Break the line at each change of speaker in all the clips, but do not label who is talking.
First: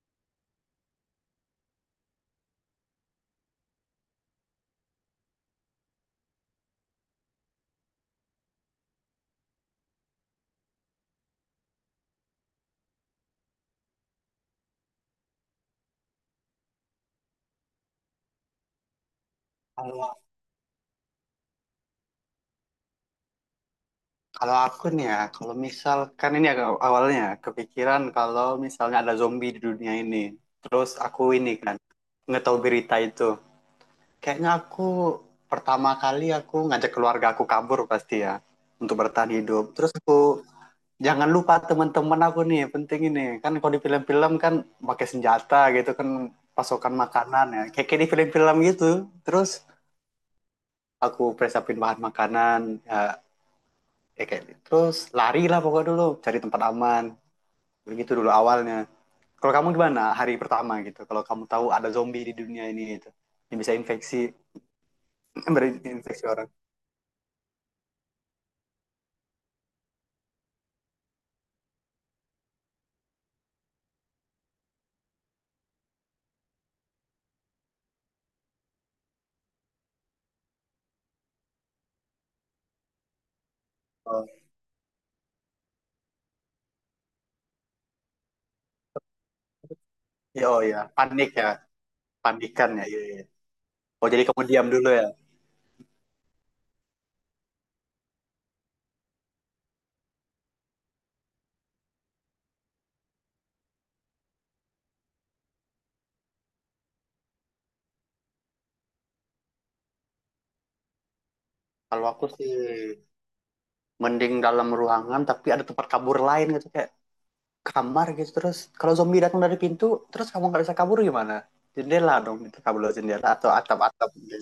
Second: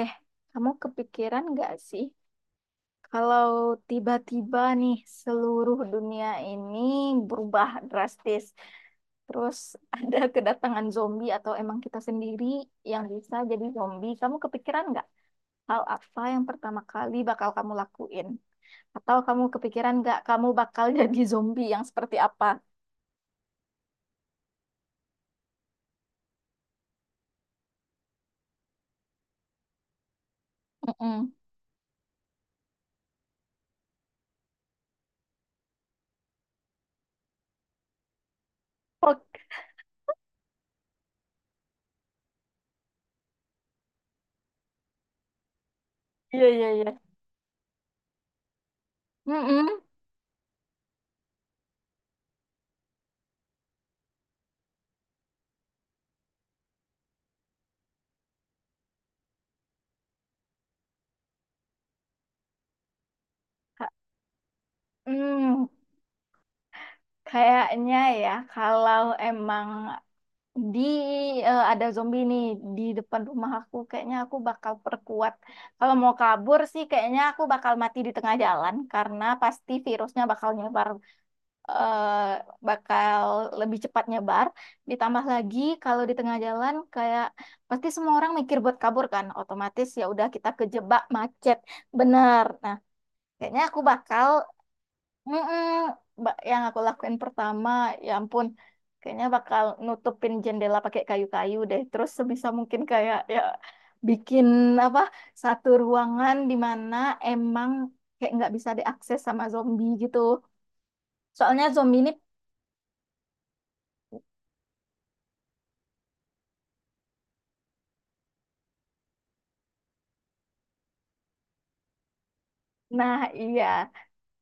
Eh, kamu kepikiran nggak sih kalau tiba-tiba nih seluruh dunia ini berubah drastis, terus ada kedatangan zombie atau emang kita sendiri yang bisa jadi zombie, kamu kepikiran nggak hal apa yang pertama kali bakal kamu lakuin? Atau kamu kepikiran
Kalau
nggak kamu bakal jadi zombie yang seperti apa?
kalau aku nih ya, kalau misalkan ini agak awalnya ya, kepikiran kalau misalnya ada zombie di dunia ini, terus aku
Mm-mm.
ini kan nggak tahu berita itu, kayaknya aku pertama kali ngajak keluarga aku kabur pasti ya untuk bertahan
Oke,
hidup. Terus aku jangan lupa teman-teman aku nih penting ini kan kalau di film-film kan pakai senjata gitu kan
iya, iya, iya.
pasokan makanan ya, kayak di film-film gitu. Terus
Mm-mm.
aku persiapin bahan makanan, ya, kayak gitu. Terus lari lah pokoknya dulu cari tempat aman begitu dulu awalnya. Kalau kamu gimana hari pertama gitu kalau kamu tahu ada zombie di dunia ini gitu yang bisa
Ha-
infeksi
Hmm,
berinfeksi orang.
kayaknya ya kalau emang di ada zombie nih di depan rumah aku kayaknya aku bakal perkuat. Kalau mau kabur sih kayaknya aku bakal mati di tengah jalan karena pasti virusnya bakal nyebar, eh, bakal lebih cepat
Oh
nyebar. Ditambah lagi kalau di tengah jalan kayak pasti semua orang mikir buat kabur kan, otomatis ya udah
iya.
kita
Oh, iya.
kejebak
Panik ya.
macet. Bener.
Panikan
Nah,
ya. Iya, iya.
kayaknya aku
Oh, jadi
bakal,
kamu diam dulu ya.
Mm-mm. Yang aku lakuin pertama, ya ampun, kayaknya bakal nutupin jendela pakai kayu-kayu deh. Terus sebisa mungkin kayak ya, bikin apa, satu ruangan di mana emang kayak nggak bisa diakses sama zombie gitu. Soalnya zombie
Kalau
ini,
aku sih mending dalam ruangan tapi ada tempat kabur lain gitu kayak kamar gitu. Terus kalau zombie datang dari pintu terus kamu nggak bisa kabur, gimana? Jendela dong itu, kabur lewat
nah
jendela atau
iya.
atap-atap gitu.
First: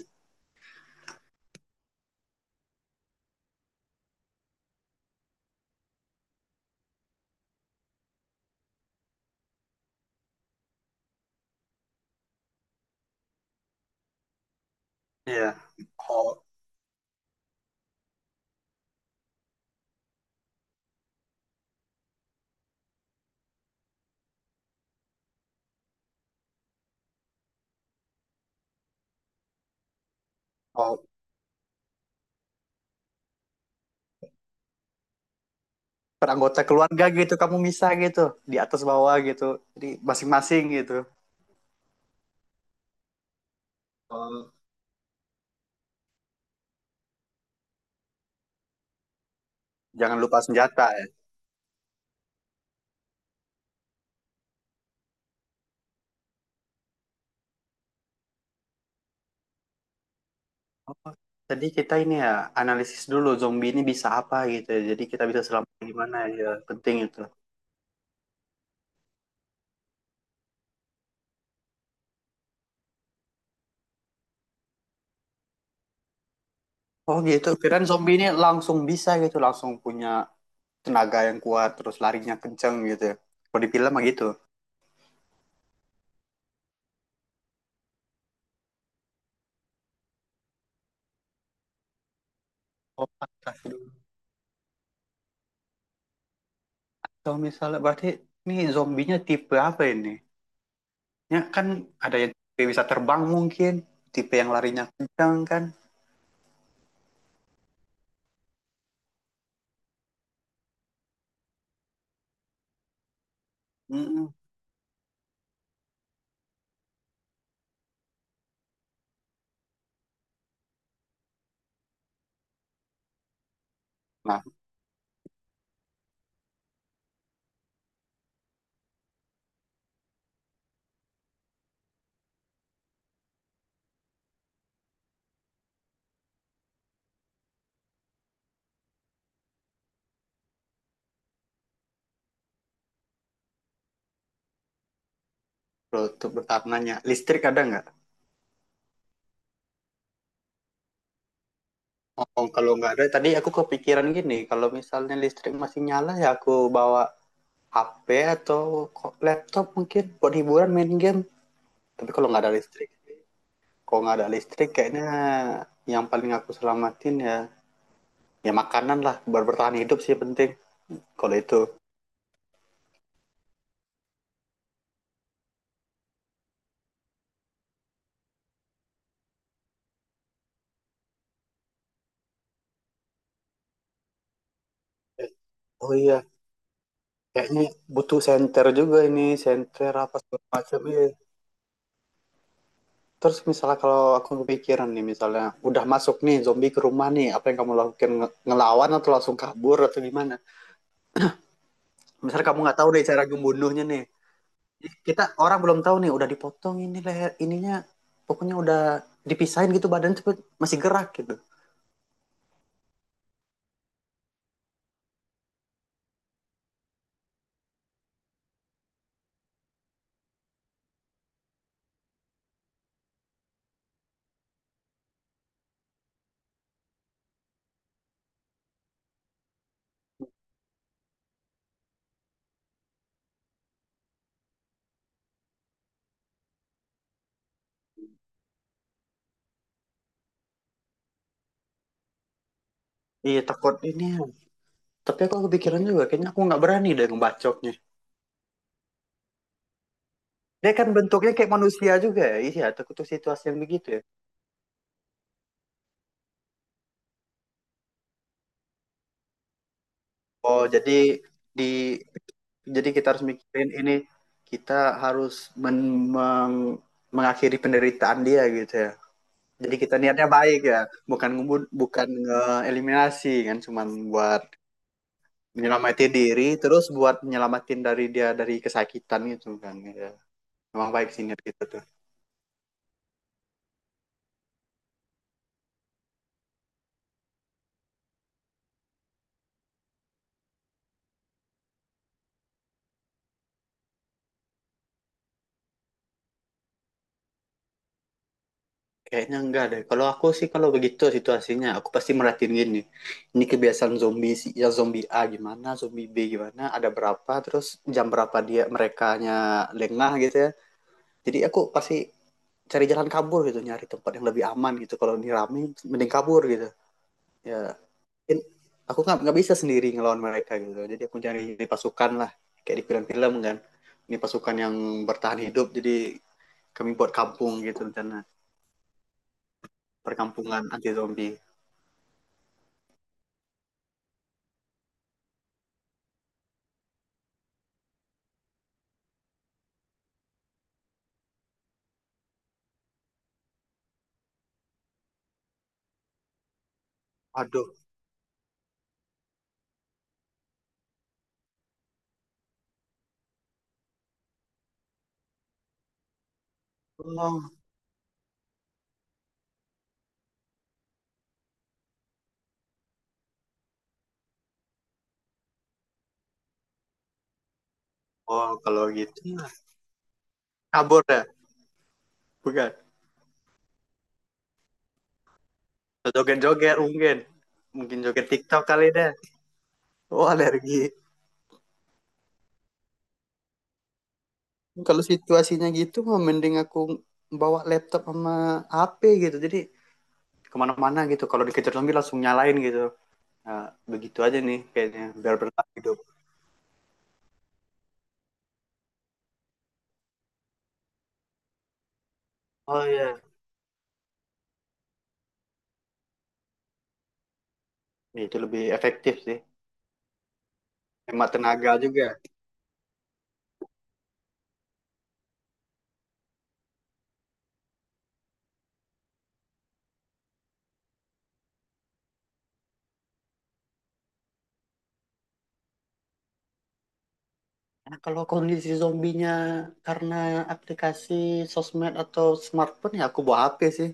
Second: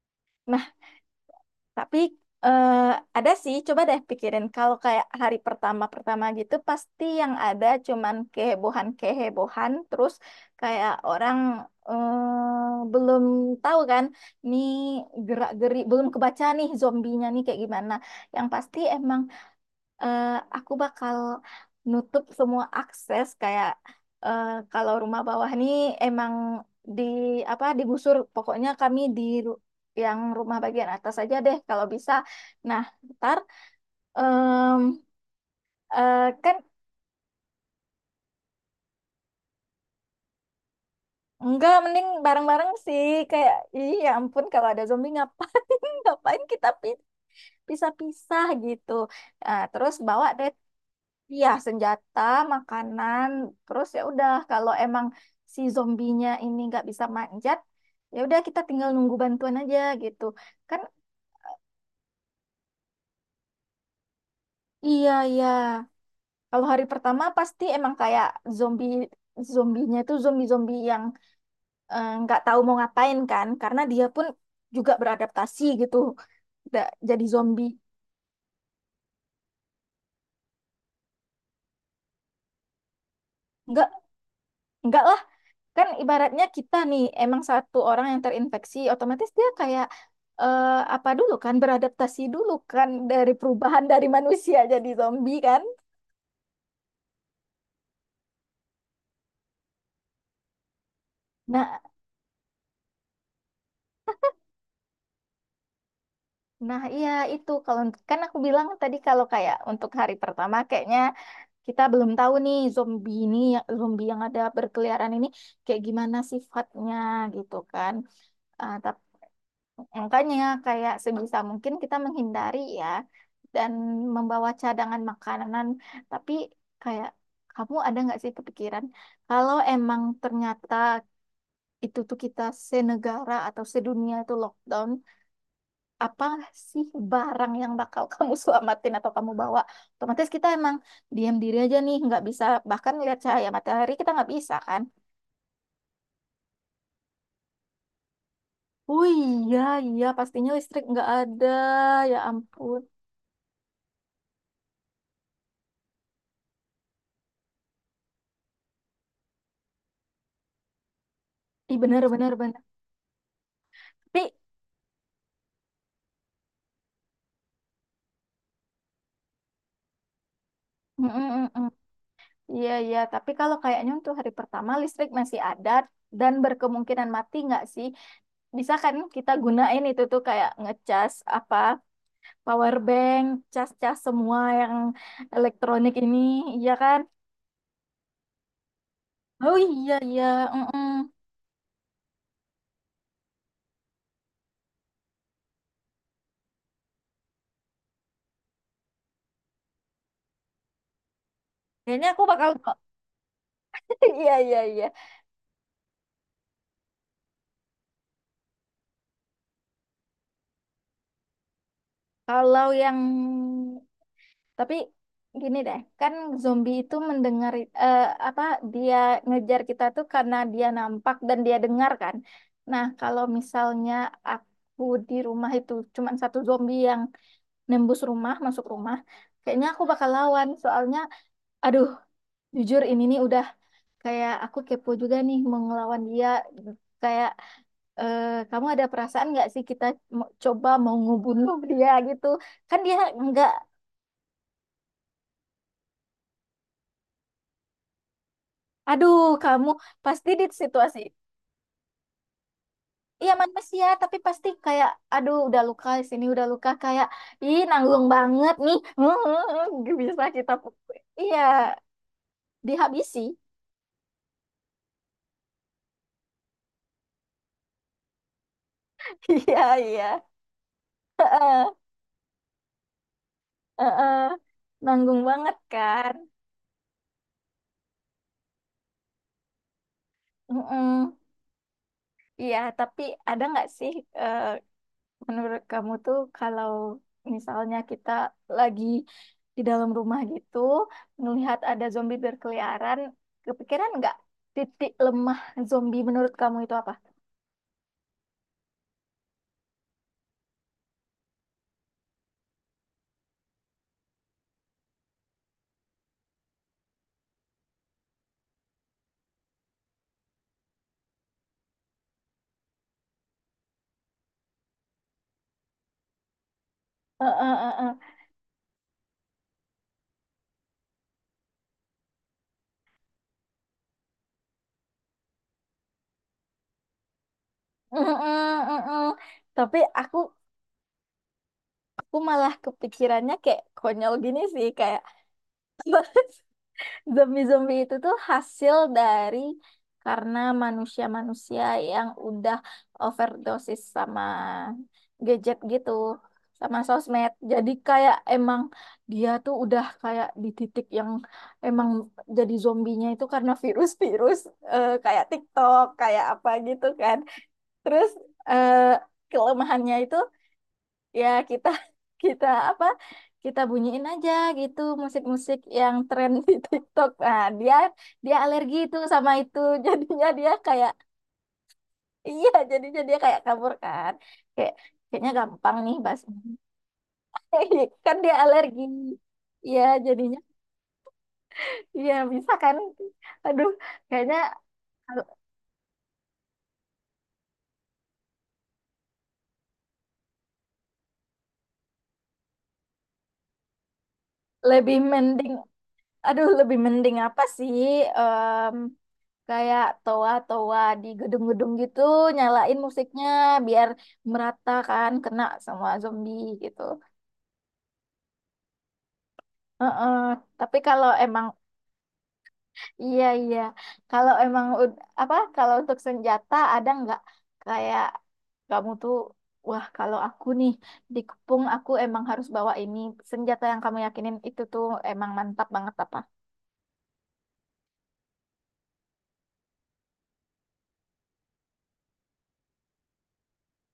Tapi eh, ada sih, coba deh pikirin kalau kayak hari pertama-pertama gitu pasti yang ada cuman kehebohan-kehebohan. Terus kayak orang belum tahu kan nih,
Iya.
gerak-geri belum
Oh,
kebaca nih zombinya nih kayak gimana. Yang pasti emang eh, aku bakal nutup semua akses kayak kalau rumah bawah nih emang di apa digusur, pokoknya kami yang rumah bagian
oh,
atas aja deh kalau bisa. Nah, ntar em, kan
peranggota keluarga gitu kamu misah gitu, di atas bawah gitu, jadi masing-masing gitu.
enggak, mending bareng-bareng sih kayak, iya ya ampun
Oh,
kalau ada zombie ngapain ngapain pisah-pisah gitu. Nah, terus
jangan
bawa
lupa
deh.
senjata ya.
Iya, senjata, makanan, terus ya udah kalau emang si zombinya ini nggak bisa manjat, ya udah kita tinggal nunggu bantuan aja gitu. Kan
Oh, jadi kita ini ya analisis dulu zombie ini bisa apa gitu ya, jadi
iya
kita bisa
iya.
selamat gimana, ya
Kalau hari
penting itu.
pertama pasti emang kayak zombie zombinya itu zombie-zombie yang nggak tahu mau ngapain kan, karena dia pun juga beradaptasi gitu,
Oh
jadi
gitu,
zombie.
kirain zombie ini langsung bisa gitu, langsung punya tenaga yang kuat terus larinya kenceng gitu ya, kalau di
Nggak
film mah gitu.
nggak, kan ibaratnya kita nih emang satu orang yang terinfeksi otomatis dia kayak eh, apa dulu kan, beradaptasi dulu kan,
Oh
dari
pantas.
perubahan dari manusia jadi zombie kan.
Kalau misalnya berarti ini zombinya tipe apa ini, ya kan,
Nah,
ada yang tipe bisa terbang mungkin, tipe yang larinya kencang kan.
nah iya itu kalau, kan aku bilang tadi kalau kayak untuk hari pertama kayaknya kita belum tahu nih zombie ini, zombie yang
Mm-mm.
ada berkeliaran ini kayak gimana sifatnya gitu kan. Ah, tapi makanya kayak sebisa mungkin kita menghindari ya, dan
Nah,
membawa cadangan makanan. Tapi kayak kamu ada nggak sih kepikiran kalau emang ternyata itu tuh kita senegara atau sedunia itu lockdown, apa sih barang yang bakal kamu selamatin atau kamu bawa? Otomatis kita emang diam diri aja nih, nggak bisa bahkan lihat cahaya matahari kita nggak bisa kan?
kalau untuk bertanya, listrik ada nggak?
Oh iya, iya pastinya listrik nggak ada, ya
Oh, kalau
ampun.
nggak ada, tadi aku kepikiran gini, kalau misalnya listrik masih nyala ya aku bawa HP atau laptop mungkin buat hiburan main game.
Ih benar
Tapi kalau
benar
nggak ada
benar.
listrik,
Tapi,
kayaknya yang paling aku selamatin ya ya makanan lah buat bertahan hidup sih penting kalau itu.
Mm-mm-mm. Iya, iya. Tapi kalau kayaknya untuk hari pertama listrik masih ada dan berkemungkinan mati nggak sih? Bisa kan kita gunain itu tuh kayak ngecas apa, power bank, cas-cas semua yang
Eh,
elektronik
Oh
ini,
iya,
iya kan?
kayaknya butuh senter juga ini,
Oh iya,
senter apa
iya.
segala macam.
Mm-mm.
Iya. Terus misalnya kalau aku kepikiran nih misalnya udah masuk nih zombie ke rumah nih, apa yang kamu lakukan? Ngelawan atau langsung kabur atau gimana?
Kayaknya aku
Misalnya
bakal.
kamu nggak tahu deh cara membunuhnya nih.
Iya, iya, iya.
Kita orang belum tahu nih udah dipotong ini leher ininya, pokoknya udah dipisahin gitu badan cepet masih gerak gitu.
Kalau yang, tapi gini deh, kan zombie itu mendengar eh, apa, dia ngejar kita tuh karena dia nampak dan dia dengar kan. Nah, kalau misalnya aku di rumah itu cuman satu zombie yang nembus rumah, masuk rumah, kayaknya aku bakal lawan. Soalnya, aduh, jujur ini nih udah kayak aku kepo juga nih mau ngelawan dia. Kayak kamu ada perasaan nggak sih kita coba mau ngebunuh dia gitu? Kan dia
Iya
nggak,
takut ini. Tapi aku kepikiran juga kayaknya aku nggak berani deh ngebacoknya.
aduh, kamu pasti di
Dia kan
situasi.
bentuknya kayak manusia juga ya. Iya takut tuh
Iya
situasi yang
manusia,
begitu ya.
tapi pasti kayak, aduh udah luka di sini udah luka kayak, ih nanggung banget nih. Bisa kita
Oh jadi
pukul. Iya,
di, jadi kita harus
dihabisi.
mikirin ini, kita harus men- meng- mengakhiri penderitaan dia gitu ya.
Iya,
Jadi kita
iya.
niatnya baik ya, bukan
Heeh,
bukan eliminasi kan, cuman
heeh.
buat
Nanggung banget
menyelamati
kan.
diri, terus buat menyelamatin dari dia dari kesakitan gitu kan. Ya. Memang baik
Mm-mm.
sih niat kita tuh.
Iya, tapi ada nggak sih eh, menurut kamu tuh kalau misalnya kita lagi di dalam rumah gitu, melihat ada zombie berkeliaran, kepikiran nggak titik lemah zombie menurut kamu itu apa?
Kayaknya enggak deh. Kalau aku sih kalau begitu situasinya, aku pasti merhatiin gini. Ini kebiasaan zombie sih, ya zombie A gimana, zombie B gimana, ada berapa, terus jam berapa dia merekanya lengah gitu ya. Jadi aku pasti cari jalan kabur gitu, nyari tempat yang lebih aman gitu. Kalau ini rame mending kabur gitu,
Eh, eh,
ya
eh, eh.
aku nggak bisa sendiri ngelawan mereka gitu, jadi aku cari pasukan lah kayak di film-film kan, ini pasukan yang bertahan hidup. Jadi kami buat kampung gitu,
Mm, mm,
rencana
mm, mm. Tapi
perkampungan anti zombie.
aku malah kepikirannya kayak konyol gini sih kayak zombie-zombie itu tuh hasil dari, karena manusia-manusia yang udah overdosis sama gadget gitu, sama sosmed.
Aduh.
Jadi kayak emang dia tuh udah kayak di titik yang emang jadi zombinya itu karena virus-virus kayak TikTok, kayak apa gitu kan.
Oh,
Terus eh, kelemahannya itu ya kita kita apa, kita bunyiin aja gitu musik-musik yang tren di TikTok. Nah, dia dia
oh
alergi
kalau
itu
gitu
sama itu jadinya dia kayak,
kabur dah.
iya
Bukan,
jadinya dia kayak kabur kan kayak, kayaknya gampang nih bahas.
joget-joget mungkin, mungkin
Kan
joget
dia
TikTok
alergi.
kali dah.
Iya
Oh
jadinya,
alergi.
iya bisa kan, aduh kayaknya
Kalau situasinya gitu mah mending aku bawa laptop sama HP gitu. Jadi kemana-mana gitu. Kalau dikejar zombie langsung nyalain gitu. Nah, begitu aja nih
lebih
kayaknya. Biar
mending,
bertahan hidup.
aduh lebih mending apa sih kayak toa-toa di gedung-gedung gitu nyalain
Oh iya.
musiknya biar merata kan kena sama zombie gitu.
Ya, itu lebih efektif sih.
Heeh. Tapi kalau
Hemat
emang
tenaga juga.
iya iya, kalau emang apa, kalau untuk senjata ada nggak kayak kamu tuh, wah kalau aku nih dikepung aku emang harus bawa ini, senjata yang kamu yakinin itu tuh emang mantap banget apa?
Nah, kalau kondisi zombinya karena aplikasi sosmed atau smartphone, ya aku bawa HP sih.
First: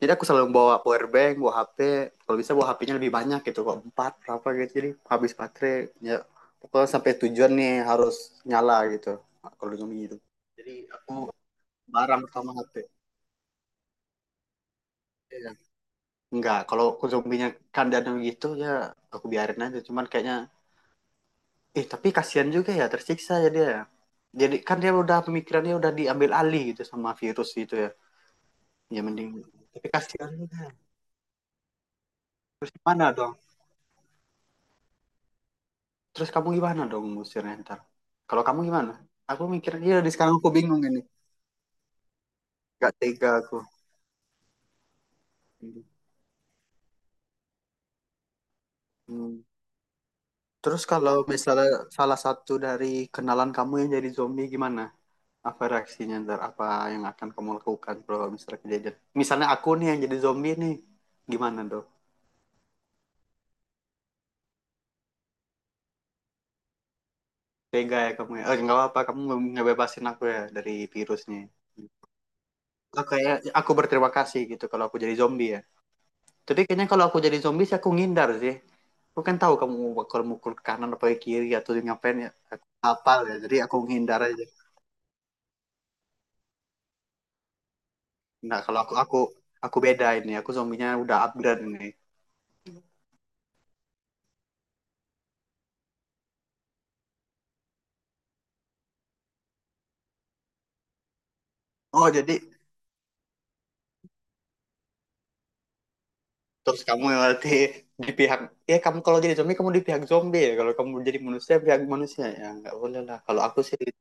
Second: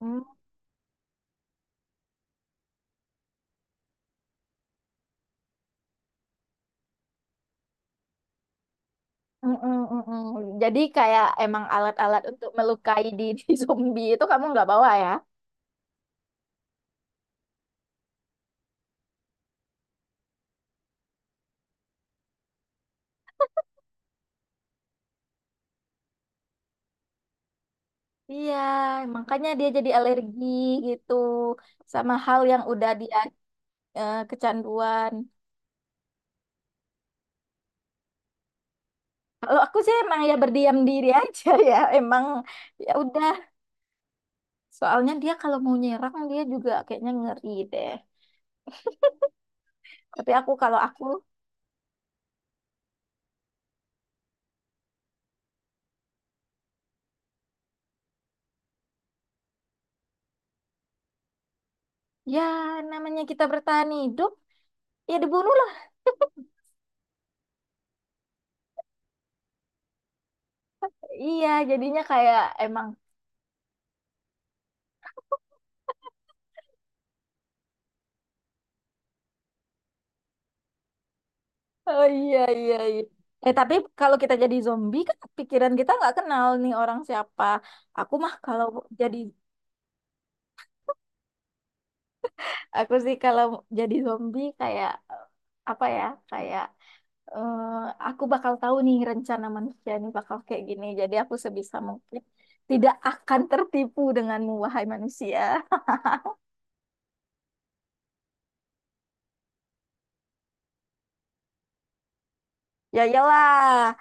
Jadi
Hmm,
aku selalu bawa power bank, bawa HP. Kalau bisa bawa HP-nya lebih banyak gitu, kok empat berapa gitu. Jadi habis baterai, ya pokoknya sampai tujuan nih harus nyala gitu.
mm,
Kalau
mm,
zombie
mm,
gitu.
mm.
Jadi
Jadi
aku
kayak emang
barang
alat-alat untuk
pertama HP.
melukai di di zombie itu kamu nggak bawa ya?
Iya. Enggak, kalau aku zombinya kandang gitu ya aku biarin aja. Cuman kayaknya, eh tapi kasihan juga ya, tersiksa ya dia. Jadi kan dia udah pemikirannya udah diambil alih gitu sama virus gitu ya.
Iya,
Ya mending.
makanya dia
Tapi
jadi
kasihan
alergi
juga.
gitu sama hal yang
Terus
udah
gimana
dia
dong?
kecanduan.
Terus kamu gimana dong ngusirnya ntar? Kalau kamu gimana? Aku
Kalau
mikir,
aku sih
iya di
emang ya
sekarang aku
berdiam
bingung ini.
diri aja ya, emang ya
Gak tega
udah.
aku.
Soalnya dia kalau mau nyerang dia juga kayaknya ngeri deh.
Hmm.
Tapi aku, kalau
Terus
aku
kalau misalnya salah satu dari kenalan kamu yang jadi zombie gimana? Apa reaksinya ntar? Apa yang akan kamu lakukan kalau misalnya kejadian? Misalnya aku nih yang jadi zombie nih. Gimana dong?
ya namanya kita bertahan hidup ya dibunuhlah.
Tega ya kamu ya? Eh, nggak apa-apa, kamu ngebebasin aku ya dari virusnya.
Iya, jadinya kayak emang,
Aku kayak aku berterima kasih gitu kalau aku jadi zombie ya. Tapi kayaknya kalau aku jadi zombie sih aku ngindar sih. Aku kan tahu kamu bakal mukul ke kanan atau ke kiri atau
oh
ngapain ya.
iya iya iya.
Apa ya.
Eh
Jadi
tapi
aku
kalau
ngindar
kita
aja.
jadi zombie kan pikiran kita nggak kenal nih orang siapa. Aku mah
Nah,
kalau
kalau aku
jadi,
aku aku beda ini. Aku zombinya udah upgrade ini.
aku sih kalau jadi zombie kayak apa ya? Kayak eh, aku bakal tahu nih rencana manusia nih bakal kayak gini. Jadi aku sebisa
Oh,
mungkin
jadi
tidak akan tertipu denganmu wahai manusia.
terus kamu yang berarti di pihak, ya kamu kalau jadi zombie kamu di pihak zombie ya. Kalau kamu jadi manusia pihak manusia ya nggak boleh
Ya
lah. Kalau aku sih
iyalah.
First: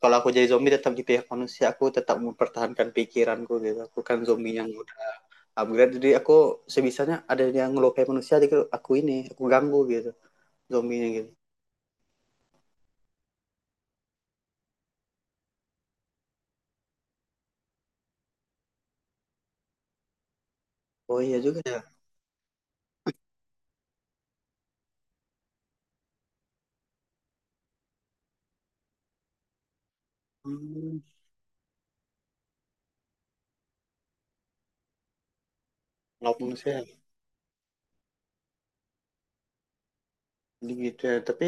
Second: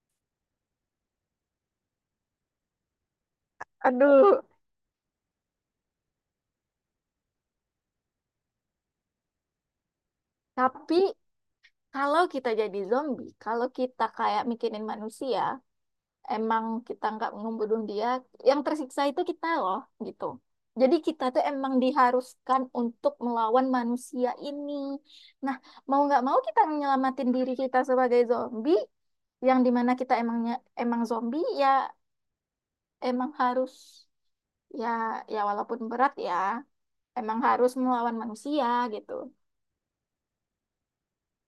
kalau aku jadi zombie tetap di pihak manusia, aku tetap mempertahankan pikiranku gitu. Aku kan
Aduh.
zombie yang udah upgrade, jadi aku sebisanya ada yang ngelukai manusia, jadi aku ini aku ganggu gitu
Tapi
zombinya gitu.
kalau kita jadi zombie, kalau kita kayak mikirin manusia, emang kita nggak ngebunuh dia, yang tersiksa itu kita loh, gitu. Jadi
Oh
kita
iya
tuh
juga
emang
ya.
diharuskan untuk melawan manusia ini. Nah, mau nggak mau kita nyelamatin diri kita sebagai zombie, yang dimana kita emangnya
Hmm,
emang zombie ya emang harus ya, ya walaupun berat ya
kenapa manusia
emang harus melawan manusia gitu.
gitu ya. Tapi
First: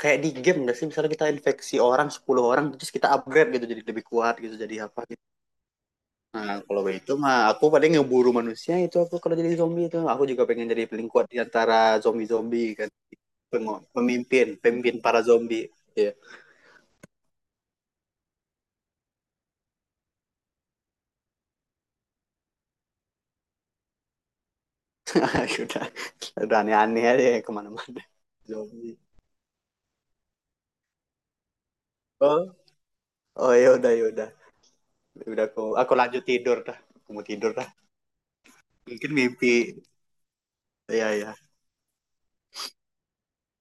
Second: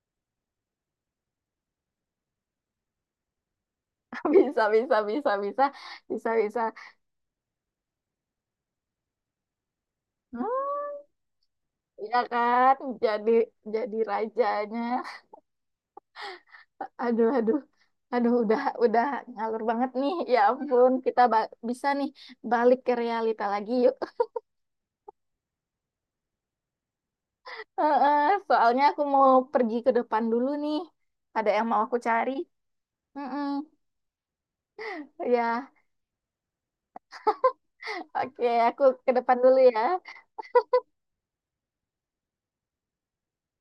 kayak di game nggak sih misalnya kita infeksi orang 10 orang terus kita upgrade gitu jadi lebih kuat gitu
Bisa
jadi
bisa
apa gitu.
bisa bisa bisa
Nah
bisa.
kalau itu mah aku paling ngeburu manusia itu, aku kalau jadi zombie itu aku juga pengen jadi
Hmm,
paling kuat di antara
ya
zombie-zombie
kan?
kan.
Jadi jadi
Pemimpin,
rajanya.
pemimpin para zombie. Iya. Ya. Yeah.
Aduh, aduh, aduh, udah ngalur banget nih. Ya ampun, kita bisa nih balik ke realita lagi yuk.
udah udah aneh-aneh aja ya kemana-mana
Heeh, soalnya
zombie.
aku mau pergi ke depan dulu nih. Ada yang mau aku cari.
Oh.
Mm-mm.
Oh ya udah, ya udah. Ya udah aku
Ya,
aku lanjut tidur dah, aku mau tidur dah.
oke, aku ke
Mungkin
depan
mimpi.
dulu ya.
Iya, iya.